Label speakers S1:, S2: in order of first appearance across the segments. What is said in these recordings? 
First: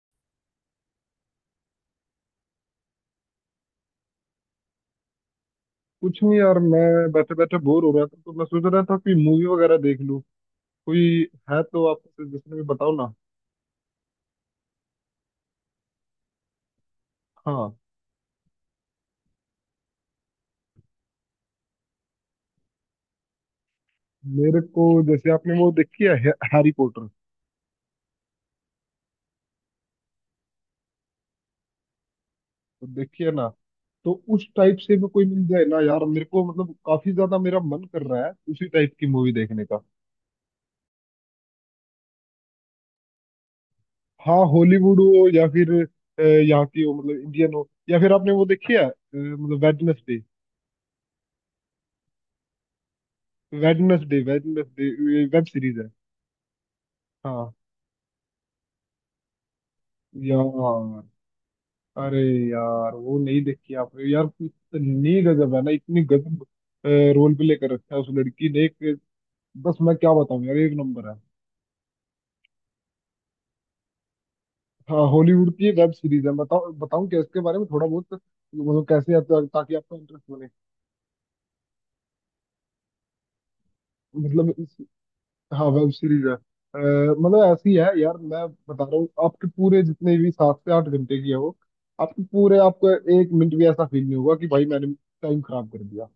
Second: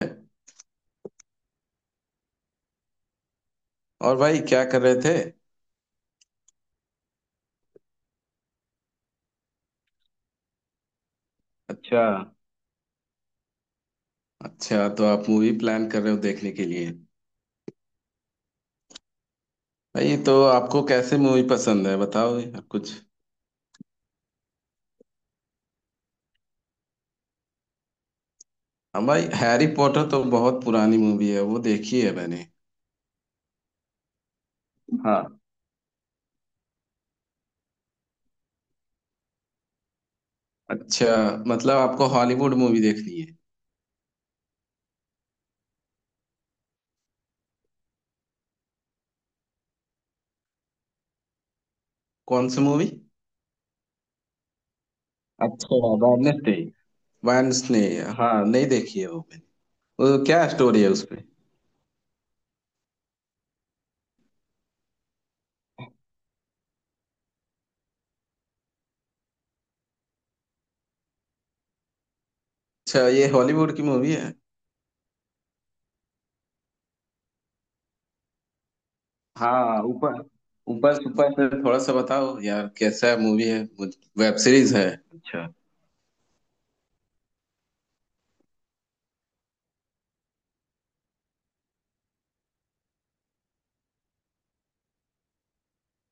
S1: और भाई क्या कर रहे थे?
S2: कुछ नहीं यार, मैं बैठे बैठे बोर हो रहा था तो मैं सोच रहा था कोई मूवी वगैरह देख लूं। कोई है तो आप
S1: अच्छा।
S2: सजेशन में बताओ ना।
S1: अच्छा, तो आप मूवी प्लान कर रहे हो देखने के लिए?
S2: हाँ,
S1: भाई, तो आपको कैसे मूवी पसंद है? बताओ यार कुछ।
S2: मेरे को जैसे आपने वो देखी है, हैरी पॉटर,
S1: हाँ भाई, हैरी पॉटर तो बहुत पुरानी मूवी है, वो देखी है मैंने।
S2: तो देखी है ना? तो उस टाइप से भी कोई
S1: हाँ।
S2: मिल जाए ना यार, मेरे को मतलब काफी ज्यादा मेरा मन कर रहा है उसी टाइप की मूवी देखने का।
S1: अच्छा, मतलब आपको हॉलीवुड मूवी देखनी है?
S2: हाँ, हॉलीवुड हो या फिर यहाँ की हो, मतलब इंडियन हो, या फिर आपने वो देखी है मतलब वेडनेसडे।
S1: कौन सी movie?
S2: Wednesday Wednesday web series
S1: अच्छा।
S2: है।
S1: वेडनेसडे,
S2: हाँ
S1: वेडनेसडे। हाँ, नहीं देखी है वो मैंने। वो क्या स्टोरी है
S2: यार,
S1: उसमें?
S2: अरे यार, वो नहीं देखी आपने यार? इतनी गजब है ना, इतनी गजब रोल प्ले कर रखा है उस लड़की ने एक। बस मैं क्या बताऊं यार, एक नंबर है।
S1: अच्छा, ये हॉलीवुड की मूवी है?
S2: हाँ हॉलीवुड की वेब सीरीज है। बताओ, बताऊं क्या इसके बारे में थोड़ा बहुत, मतलब कैसे है ताकि
S1: हाँ।
S2: आपका
S1: ऊपर
S2: इंटरेस्ट बने।
S1: ऊपर सुपर से थोड़ा सा बताओ यार, कैसा मूवी है? वेब
S2: मतलब इस,
S1: सीरीज है? अच्छा।
S2: हाँ वेब सीरीज है, मतलब ऐसी है यार, मैं बता रहा हूँ, आपके पूरे जितने भी सात से आठ घंटे की है वो, आपके पूरे आपको एक मिनट भी ऐसा फील नहीं होगा कि भाई मैंने टाइम खराब कर दिया,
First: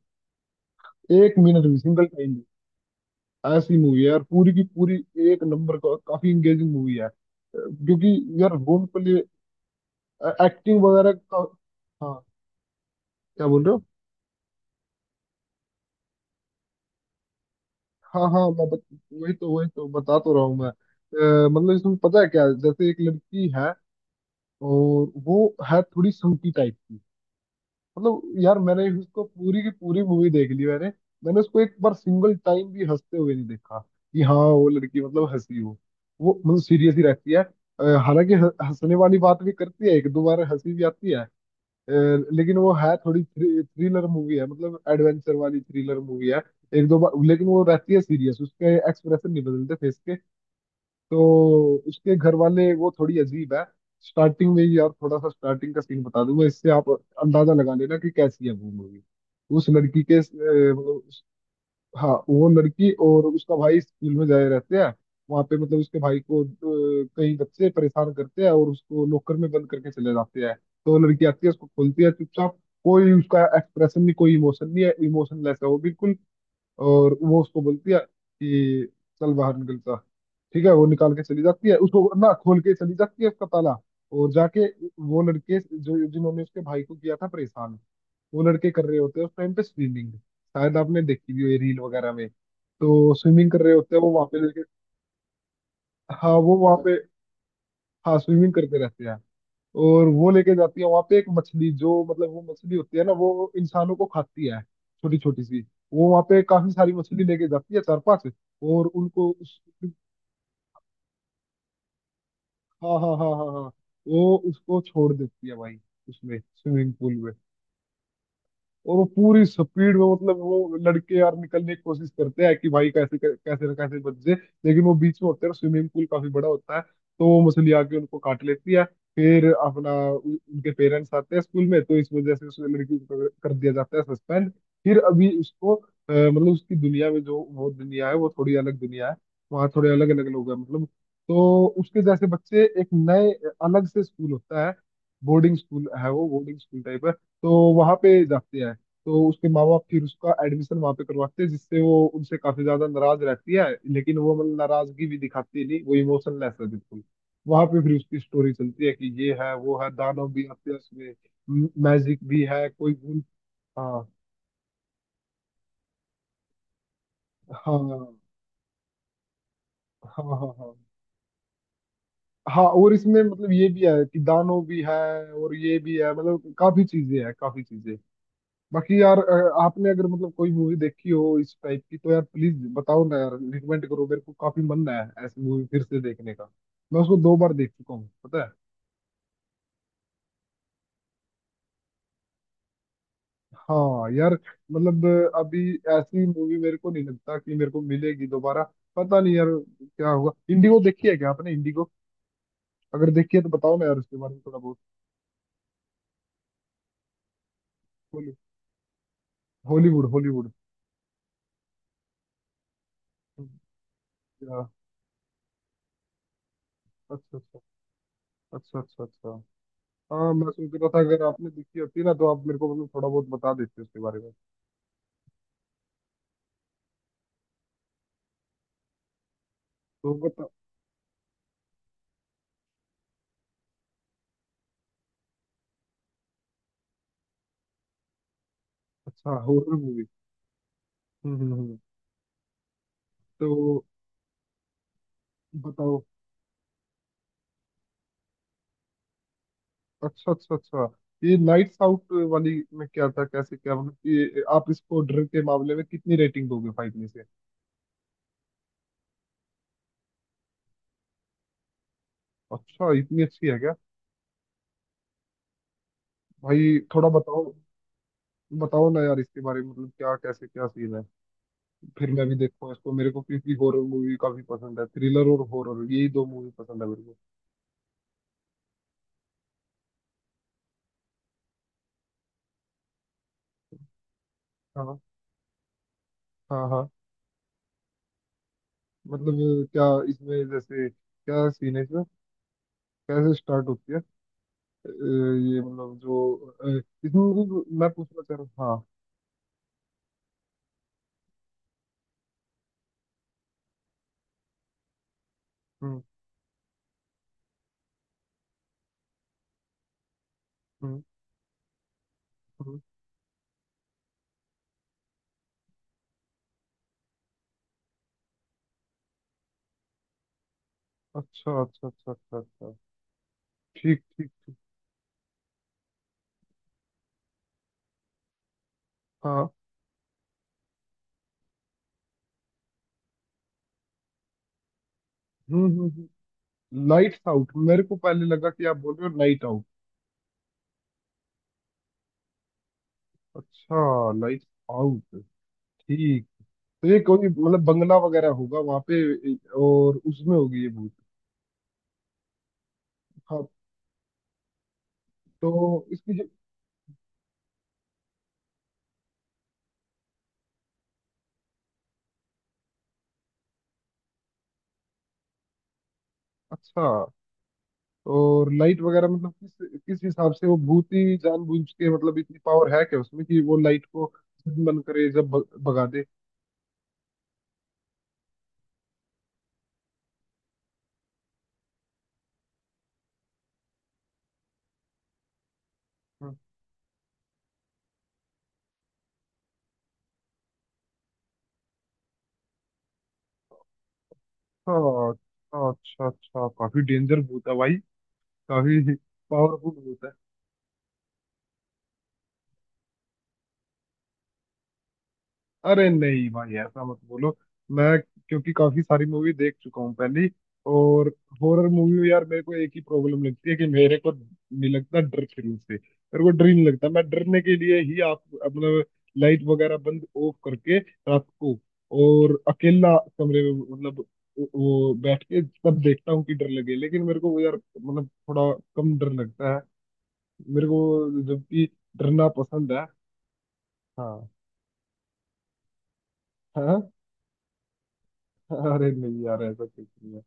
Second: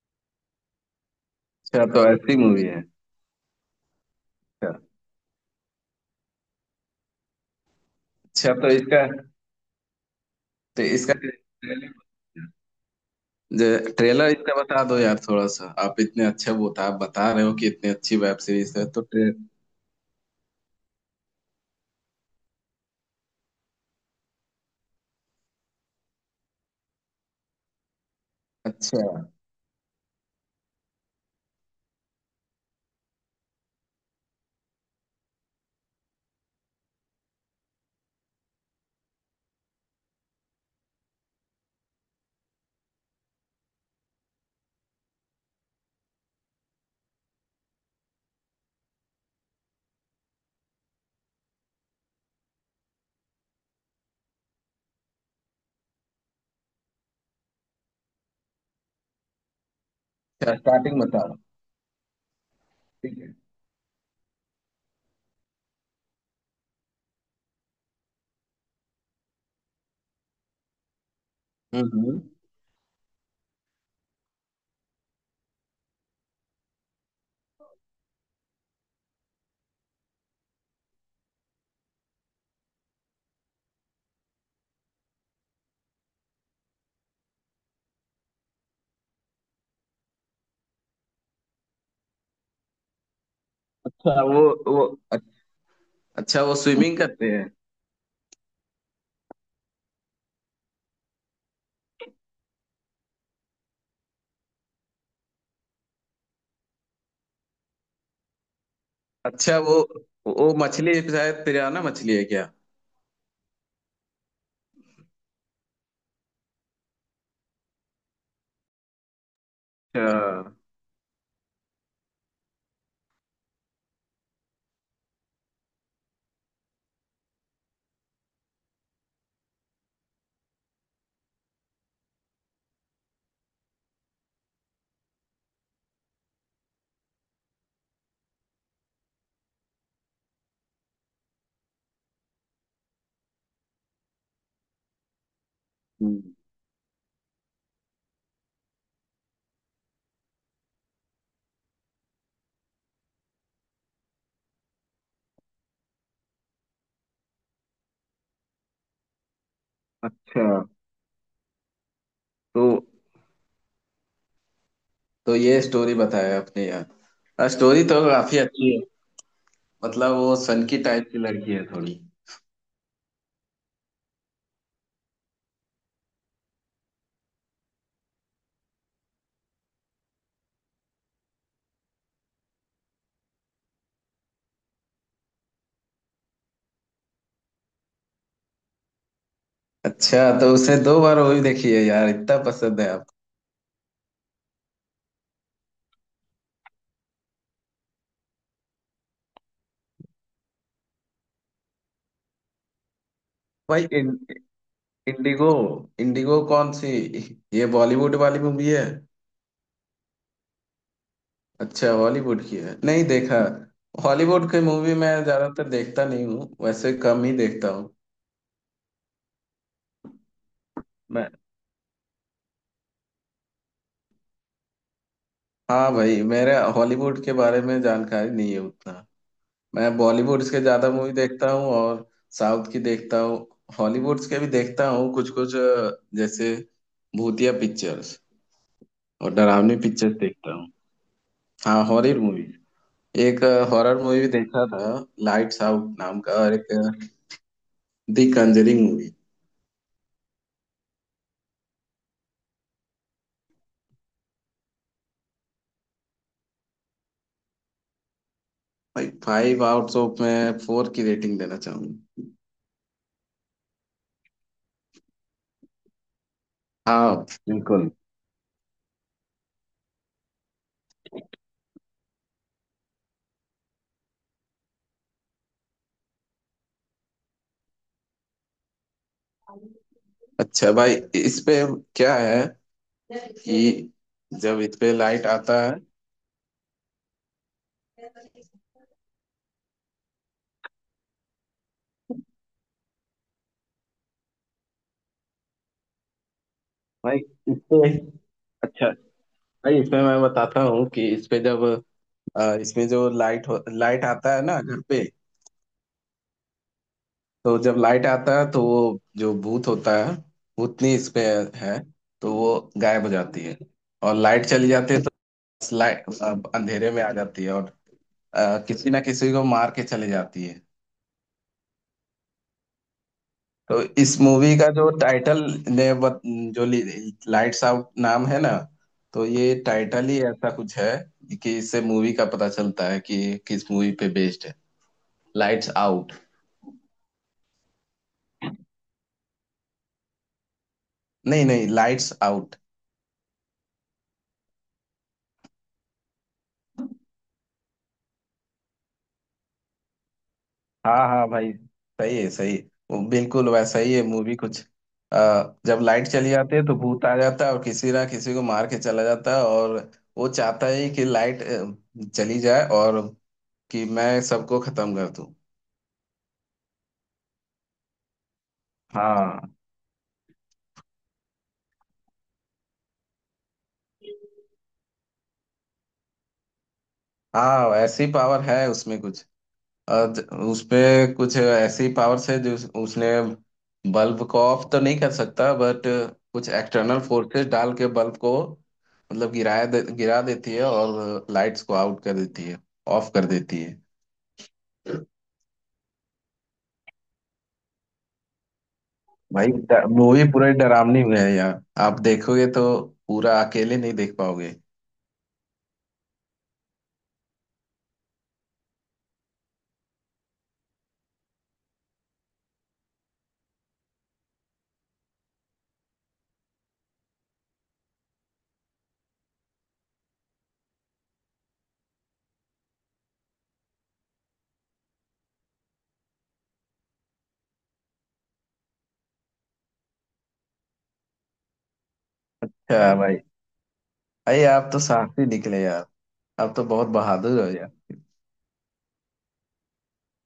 S2: एक मिनट भी,
S1: अच्छा, तो
S2: सिंगल टाइम।
S1: ऐसी मूवी है।
S2: ऐसी मूवी है यार, पूरी की
S1: अच्छा।
S2: पूरी एक नंबर का काफी इंगेजिंग मूवी है। क्योंकि
S1: अच्छा।
S2: यार बाहुबली एक्टिंग
S1: तो
S2: वगैरह
S1: इसका
S2: का।
S1: ट्रेलर।
S2: हाँ, क्या बोल रहे हो?
S1: ट्रेलर इसका बता दो यार थोड़ा सा, आप इतने अच्छे बता बता रहे हो कि इतनी अच्छी
S2: हाँ
S1: वेब
S2: हाँ,
S1: सीरीज है।
S2: वही तो, बता तो रहा हूँ मैं। मतलब इसमें पता है क्या है? जैसे एक लड़की है और वो है थोड़ी संकी टाइप। मतलब यार मैंने
S1: अच्छा।
S2: उसको पूरी की पूरी मूवी देख ली, मैंने। मैंने उसको एक बार सिंगल टाइम भी हंसते हुए नहीं देखा कि हाँ वो लड़की मतलब हंसी हो। वो मतलब सीरियस ही रहती है। हालांकि हंसने वाली बात भी करती है, एक दो बार हंसी भी आती है। अ, लेकिन वो है थोड़ी थ्रिलर मूवी है, मतलब एडवेंचर वाली थ्रिलर मूवी है। एक दो बार, लेकिन वो रहती है सीरियस, उसके एक्सप्रेशन नहीं बदलते फेस के। तो उसके घर वाले वो थोड़ी अजीब है। स्टार्टिंग में ही यार थोड़ा सा स्टार्टिंग का सीन बता दूंगा, इससे आप अंदाजा लगा लेना कि कैसी है वो मूवी। उस लड़की के
S1: अच्छा,
S2: मतलब
S1: स्टार्टिंग बताओ।
S2: हाँ वो लड़की
S1: ठीक
S2: और
S1: है।
S2: उसका भाई स्कूल में जाए रहते हैं। वहां पे मतलब उसके भाई को कई बच्चे परेशान करते हैं और उसको लॉकर में बंद करके चले जाते हैं। तो लड़की आती है, उसको
S1: हम्म,
S2: खोलती है चुपचाप। कोई उसका एक्सप्रेशन नहीं, कोई इमोशन नहीं है, इमोशनलेस है वो बिल्कुल। और वो उसको बोलती है कि चल बाहर निकल जा। ठीक है, वो निकाल के चली जाती है, उसको ना खोल के चली जाती है उसका ताला। और जाके वो लड़के जो, जिन्होंने उसके भाई को किया था परेशान, वो लड़के कर रहे होते हैं उस टाइम पे स्विमिंग। शायद आपने देखी भी हो ये रील वगैरह में, तो स्विमिंग कर रहे होते हैं वो
S1: अच्छा।
S2: वहां पे लड़के।
S1: वो
S2: हाँ
S1: अच्छा, वो
S2: वो वहां पे,
S1: स्विमिंग करते हैं?
S2: हाँ स्विमिंग करते रहते हैं। और वो लेके जाती है वहां पे एक मछली, जो मतलब वो मछली होती है ना, वो इंसानों को खाती है, छोटी छोटी सी। वो वहां पे काफी सारी मछली लेके जाती है, चार पांच, और उनको
S1: अच्छा।
S2: उस,
S1: वो मछली शायद पिराना मछली है क्या?
S2: हाँ हाँ हाँ हाँ हाँ, वो उसको छोड़ देती है भाई उसमें स्विमिंग पूल में। और वो पूरी स्पीड में मतलब
S1: अच्छा।
S2: वो लड़के यार निकलने की कोशिश करते हैं कि भाई कैसे, कैसे ना, कैसे बच जाए। लेकिन वो बीच में होते हैं, स्विमिंग पूल काफी बड़ा होता है, तो वो मछली आके उनको काट लेती है। फिर उनके पेरेंट्स आते हैं स्कूल में, तो इस वजह से उस लड़की को कर कर दिया जाता है सस्पेंड। फिर अभी उसको मतलब उसकी दुनिया में, जो वो दुनिया है, वो थोड़ी अलग दुनिया है। वहाँ थोड़े अलग अलग लोग हैं मतलब। तो उसके जैसे बच्चे एक नए, अलग से स्कूल होता है, बोर्डिंग स्कूल है,
S1: हम्म।
S2: वो बोर्डिंग स्कूल टाइप है, तो वहां पे जाते हैं। तो उसके माँ बाप फिर उसका एडमिशन वहां पे करवाते हैं, जिससे वो उनसे काफी ज्यादा नाराज रहती है। लेकिन वो मतलब नाराजगी भी दिखाती नहीं, वो इमोशनलेस है बिल्कुल। वहां पे फिर उसकी स्टोरी चलती है कि ये है वो है, दानव
S1: अच्छा,
S2: भी आते हैं उसमें, मैजिक भी
S1: तो
S2: है, कोई भूल। हाँ
S1: तो ये स्टोरी बताया अपने यार, स्टोरी तो
S2: हाँ
S1: काफी अच्छी है। मतलब
S2: हाँ
S1: वो
S2: हाँ हाँ
S1: सनकी टाइप की लड़की है थोड़ी।
S2: हाँ, और इसमें मतलब ये भी है कि दानव भी है और ये भी है, मतलब काफी चीजें हैं, काफी चीजें। बाकी यार आपने अगर मतलब कोई मूवी देखी हो इस टाइप की, तो यार प्लीज बताओ ना यार, रिकमेंड करो मेरे को, काफी मन है ऐसी मूवी फिर से देखने का। मैं उसको दो बार देख चुका हूँ, पता है?
S1: अच्छा, तो उसने 2 बार मूवी देखी है यार? इतना पसंद है आपको?
S2: हाँ यार, मतलब अभी ऐसी मूवी मेरे को नहीं लगता कि मेरे को मिलेगी दोबारा। पता नहीं यार क्या होगा। इंडिगो देखी है क्या आपने? इंडिगो, अगर देखी है तो बताओ
S1: भाई,
S2: ना यार उसके बारे में थोड़ा बहुत।
S1: इंडिगो इंडिगो कौन सी? ये बॉलीवुड
S2: हॉली-
S1: वाली मूवी है?
S2: Hollywood, Hollywood.
S1: अच्छा, हॉलीवुड की है? नहीं देखा। हॉलीवुड की
S2: या,
S1: मूवी मैं ज्यादातर देखता नहीं हूँ, वैसे कम ही
S2: अच्छा अच्छा
S1: देखता हूँ।
S2: अच्छा अच्छा अच्छा, हाँ मैं सोच रहा था अगर
S1: मैं
S2: आपने देखी होती ना, तो आप मेरे को मतलब थोड़ा बहुत बता देते उसके बारे में।
S1: हाँ भाई, मेरा हॉलीवुड के बारे में जानकारी नहीं है उतना। मैं
S2: तो
S1: बॉलीवुड
S2: बताओ।
S1: के ज्यादा मूवी देखता हूँ और साउथ की देखता हूँ। हॉलीवुड के भी देखता हूँ कुछ कुछ। जैसे भूतिया पिक्चर्स और
S2: अच्छा,
S1: डरावनी
S2: हॉरर मूवी।
S1: पिक्चर्स देखता हूँ।
S2: हम्म हम्म हम्म।
S1: हाँ, हॉरर मूवी एक
S2: तो
S1: हॉरर मूवी देखा था, लाइट्स आउट
S2: बताओ।
S1: नाम का, और एक दी कंजरिंग मूवी।
S2: अच्छा अच्छा अच्छा, ये नाइट्स आउट वाली में क्या था, कैसे क्या, मतलब कि आप इसको डर के मामले में कितनी रेटिंग दोगे फाइव में से?
S1: भाई, फाइव आउट्स ऑफ मैं 4 की रेटिंग देना चाहूंगा।
S2: अच्छा इतनी अच्छी है क्या? भाई थोड़ा
S1: हाँ,
S2: बताओ,
S1: बिल्कुल।
S2: बताओ ना यार इसके बारे में, मतलब क्या कैसे क्या सीन है। फिर मैं भी देखूँ इसको, मेरे को क्योंकि हॉरर मूवी काफी पसंद है, थ्रिलर और हॉरर, यही दो मूवी पसंद है मेरे को।
S1: अच्छा भाई, इस पे क्या है कि जब इस पे
S2: हाँ
S1: लाइट आता है।
S2: हाँ हाँ, मतलब क्या, इसमें जैसे क्या सीन है इसमें, कैसे स्टार्ट होती है। ये मतलब जो, अ,
S1: भाई
S2: इसमें
S1: इस
S2: मतलब
S1: पे
S2: मैं पूछना चाह रहा हूँ, हाँ।
S1: अच्छा भाई, इसमें मैं बताता हूँ कि इसमें जो लाइट आता है ना घर पे।
S2: हम्म
S1: तो जब लाइट आता है तो वो जो भूत होता है, भूतनी,
S2: हम्म
S1: इस पे है, तो वो
S2: हम्म,
S1: गायब हो जाती है। और लाइट चली जाती है तो लाइट अंधेरे में आ जाती है, और किसी ना किसी को मार के चली जाती है।
S2: अच्छा अच्छा अच्छा अच्छा अच्छा,
S1: तो
S2: ठीक
S1: इस
S2: ठीक ठीक।
S1: मूवी का जो टाइटल, जो लाइट्स आउट नाम है ना, तो
S2: हाँ।
S1: ये टाइटल ही ऐसा कुछ है कि इससे मूवी का पता चलता है कि किस मूवी पे बेस्ड है, lights out.
S2: Hmm. Lights out मेरे को पहले लगा कि आप बोल रहे हो नाइट आउट।
S1: नहीं, नहीं, लाइट्स आउट।
S2: अच्छा लाइट्स आउट, ठीक। तो ये कोई मतलब बंगला वगैरह होगा वहां पे और उसमें होगी ये भूत।
S1: हाँ, हाँ भाई, सही है, सही है। वो
S2: हाँ,
S1: बिल्कुल वैसा ही है मूवी कुछ। अ, जब
S2: तो
S1: लाइट
S2: इसकी जो,
S1: चली जाती है तो भूत आ जाता है और किसी ना किसी को मार के चला जाता है। और वो चाहता है कि लाइट चली जाए, और कि मैं सबको खत्म कर दूं।
S2: अच्छा। और लाइट वगैरह मतलब
S1: हाँ,
S2: किस किस हिसाब से वो भूत ही जानबूझ के, मतलब इतनी पावर है क्या उसमें कि वो लाइट को जब मन करे, जब भगा दे?
S1: हाँ, ऐसी पावर है उसमें कुछ। और उसपे कुछ ऐसी पावर्स है जो उसने बल्ब को ऑफ तो नहीं कर सकता बट कुछ एक्सटर्नल फोर्सेस डाल के बल्ब को मतलब गिरा देती है, और लाइट्स को आउट कर देती है, ऑफ कर देती है।
S2: अच्छा अच्छा अच्छा, काफी डेंजर भूत है भाई, काफी
S1: भाई
S2: पावरफुल भूत है।
S1: मूवी पूरी डरावनी में है यार, आप देखोगे तो पूरा अकेले नहीं देख पाओगे।
S2: अरे नहीं भाई, ऐसा मत बोलो। मैं, क्योंकि काफी सारी मूवी देख चुका हूँ पहले ही, और हॉरर मूवी में यार मेरे को एक ही प्रॉब्लम लगती है कि मेरे को नहीं लगता डर, फिल्म से मेरे को डर ही नहीं लगता। मैं डरने के लिए ही आप मतलब लाइट वगैरह बंद ऑफ करके रात को और अकेला कमरे में, मतलब वो बैठ के तब देखता हूँ कि डर लगे, लेकिन मेरे को वो यार मतलब थोड़ा कम डर लगता है मेरे को, जबकि डरना पसंद है।
S1: हाँ भाई।
S2: हाँ
S1: भाई, आप तो साहस ही निकले यार, आप तो बहुत
S2: हाँ,
S1: बहादुर हो यार।
S2: अरे नहीं यार ऐसा कुछ नहीं है।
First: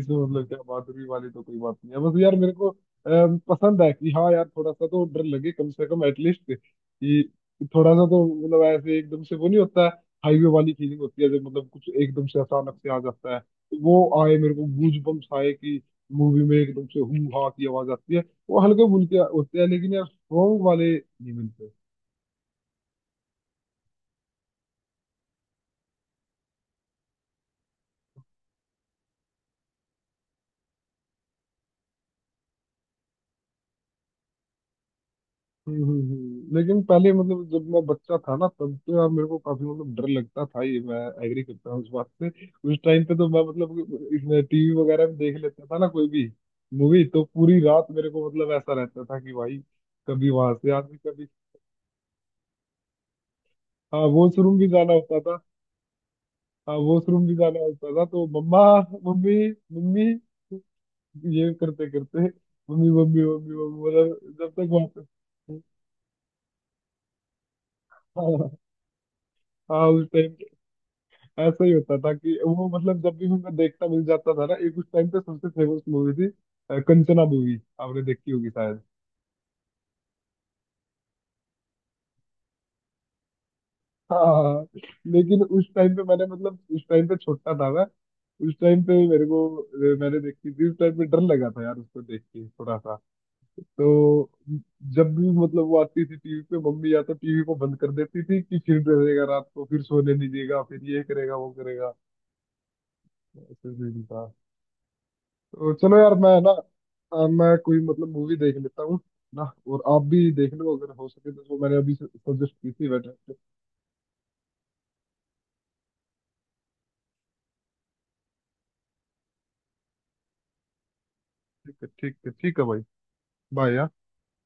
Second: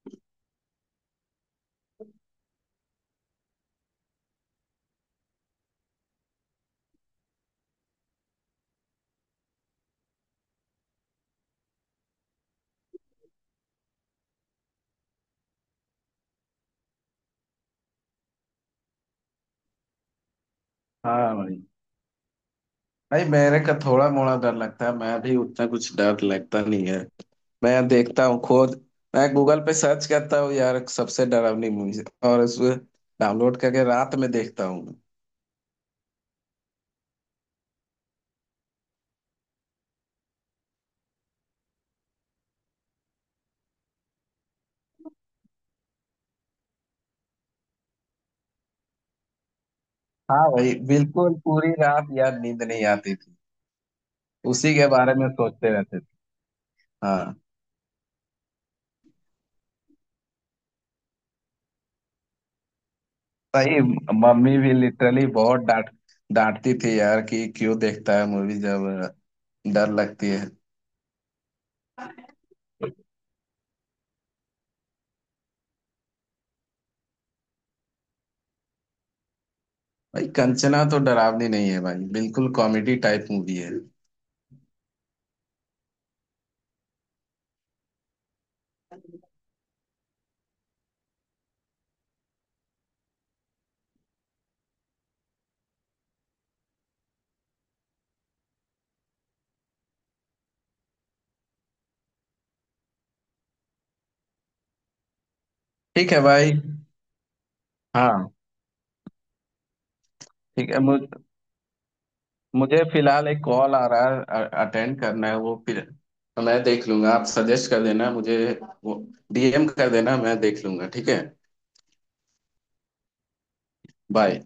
S2: इसमें मतलब क्या बहादुरी वाली तो कोई बात नहीं है, बस यार मेरे को पसंद है कि हाँ यार थोड़ा सा तो डर लगे कम से कम, एटलीस्ट कि थोड़ा सा तो, मतलब ऐसे एकदम से वो नहीं होता है। हाईवे वाली फीलिंग होती है जब मतलब कुछ एकदम से अचानक से आ जाता है तो वो आए, मेरे को गूज बम्स आए कि मूवी में एकदम से हू हा की आवाज आती है, वो हल्के फुल्के होते हैं लेकिन यार स्ट्रॉन्ग वाले नहीं
S1: हाँ भाई।
S2: मिलते।
S1: भाई, मेरे का थोड़ा मोड़ा डर लगता है, मैं भी उतना कुछ डर लगता नहीं है। मैं देखता हूँ खुद। मैं गूगल पे सर्च करता हूँ यार, सबसे डरावनी मूवीज, और उसको डाउनलोड करके रात में देखता हूँ।
S2: लेकिन पहले मतलब जब मैं बच्चा था ना, तब तो यार मेरे को काफी मतलब डर लगता था, ये मैं एग्री करता हूँ इस बात से। उस टाइम पे तो मैं मतलब इसमें टीवी वगैरह में देख लेता था ना कोई भी मूवी, तो पूरी रात मेरे को मतलब ऐसा रहता था कि भाई कभी
S1: हाँ
S2: वहां से
S1: भाई,
S2: आदमी कभी,
S1: बिल्कुल पूरी रात यार नींद नहीं आती थी,
S2: हाँ वॉशरूम भी
S1: उसी के
S2: जाना
S1: बारे
S2: होता
S1: में
S2: था,
S1: सोचते रहते थे।
S2: हाँ वॉशरूम भी
S1: हाँ,
S2: जाना होता था तो मम्मा मम्मी मम्मी, ये करते करते मम्मी मम्मी मम्मी
S1: सही।
S2: मम्मी, मतलब जब
S1: मम्मी
S2: तक
S1: भी
S2: वहां पे,
S1: लिटरली बहुत डांटती थी यार, कि क्यों देखता है मूवी
S2: हाँ,
S1: जब
S2: हाँ,
S1: डर
S2: उस
S1: लगती
S2: टाइम
S1: है।
S2: ऐसा ही होता था कि वो मतलब जब भी मैं देखता मिल जाता था ना, एक उस टाइम पे सबसे फेमस मूवी थी, कंचना मूवी, आपने देखी होगी शायद।
S1: भाई, कंचना तो डरावनी नहीं है भाई, बिल्कुल कॉमेडी टाइप मूवी है।
S2: हाँ, लेकिन उस टाइम पे मैंने मतलब उस टाइम पे छोटा था मैं, उस टाइम पे मेरे को मैंने देखी थी उस टाइम पे, डर लगा था यार उसको देख के थोड़ा सा। तो जब भी मतलब वो आती थी टीवी पे, मम्मी या तो टीवी को बंद कर देती थी कि फिर डरेगा रात को, फिर सोने नहीं देगा, फिर ये करेगा वो करेगा, ऐसे सीन था। तो चलो
S1: ठीक
S2: यार
S1: है
S2: मैं ना,
S1: भाई।
S2: मैं कोई मतलब
S1: हाँ।
S2: मूवी देख लेता हूँ ना। और आप भी देख
S1: ठीक
S2: लो
S1: है।
S2: अगर हो सके तो जो मैंने अभी सजेस्ट की
S1: मुझे
S2: थी
S1: फिलहाल
S2: वैसे।
S1: एक कॉल आ रहा है, अटेंड करना है वो। फिर मैं देख लूंगा, आप सजेस्ट कर देना मुझे वो, डीएम कर देना, मैं देख लूंगा, ठीक है?
S2: ठीक है ठीक है ठीक है भाई, बाय यार।
S1: बाय।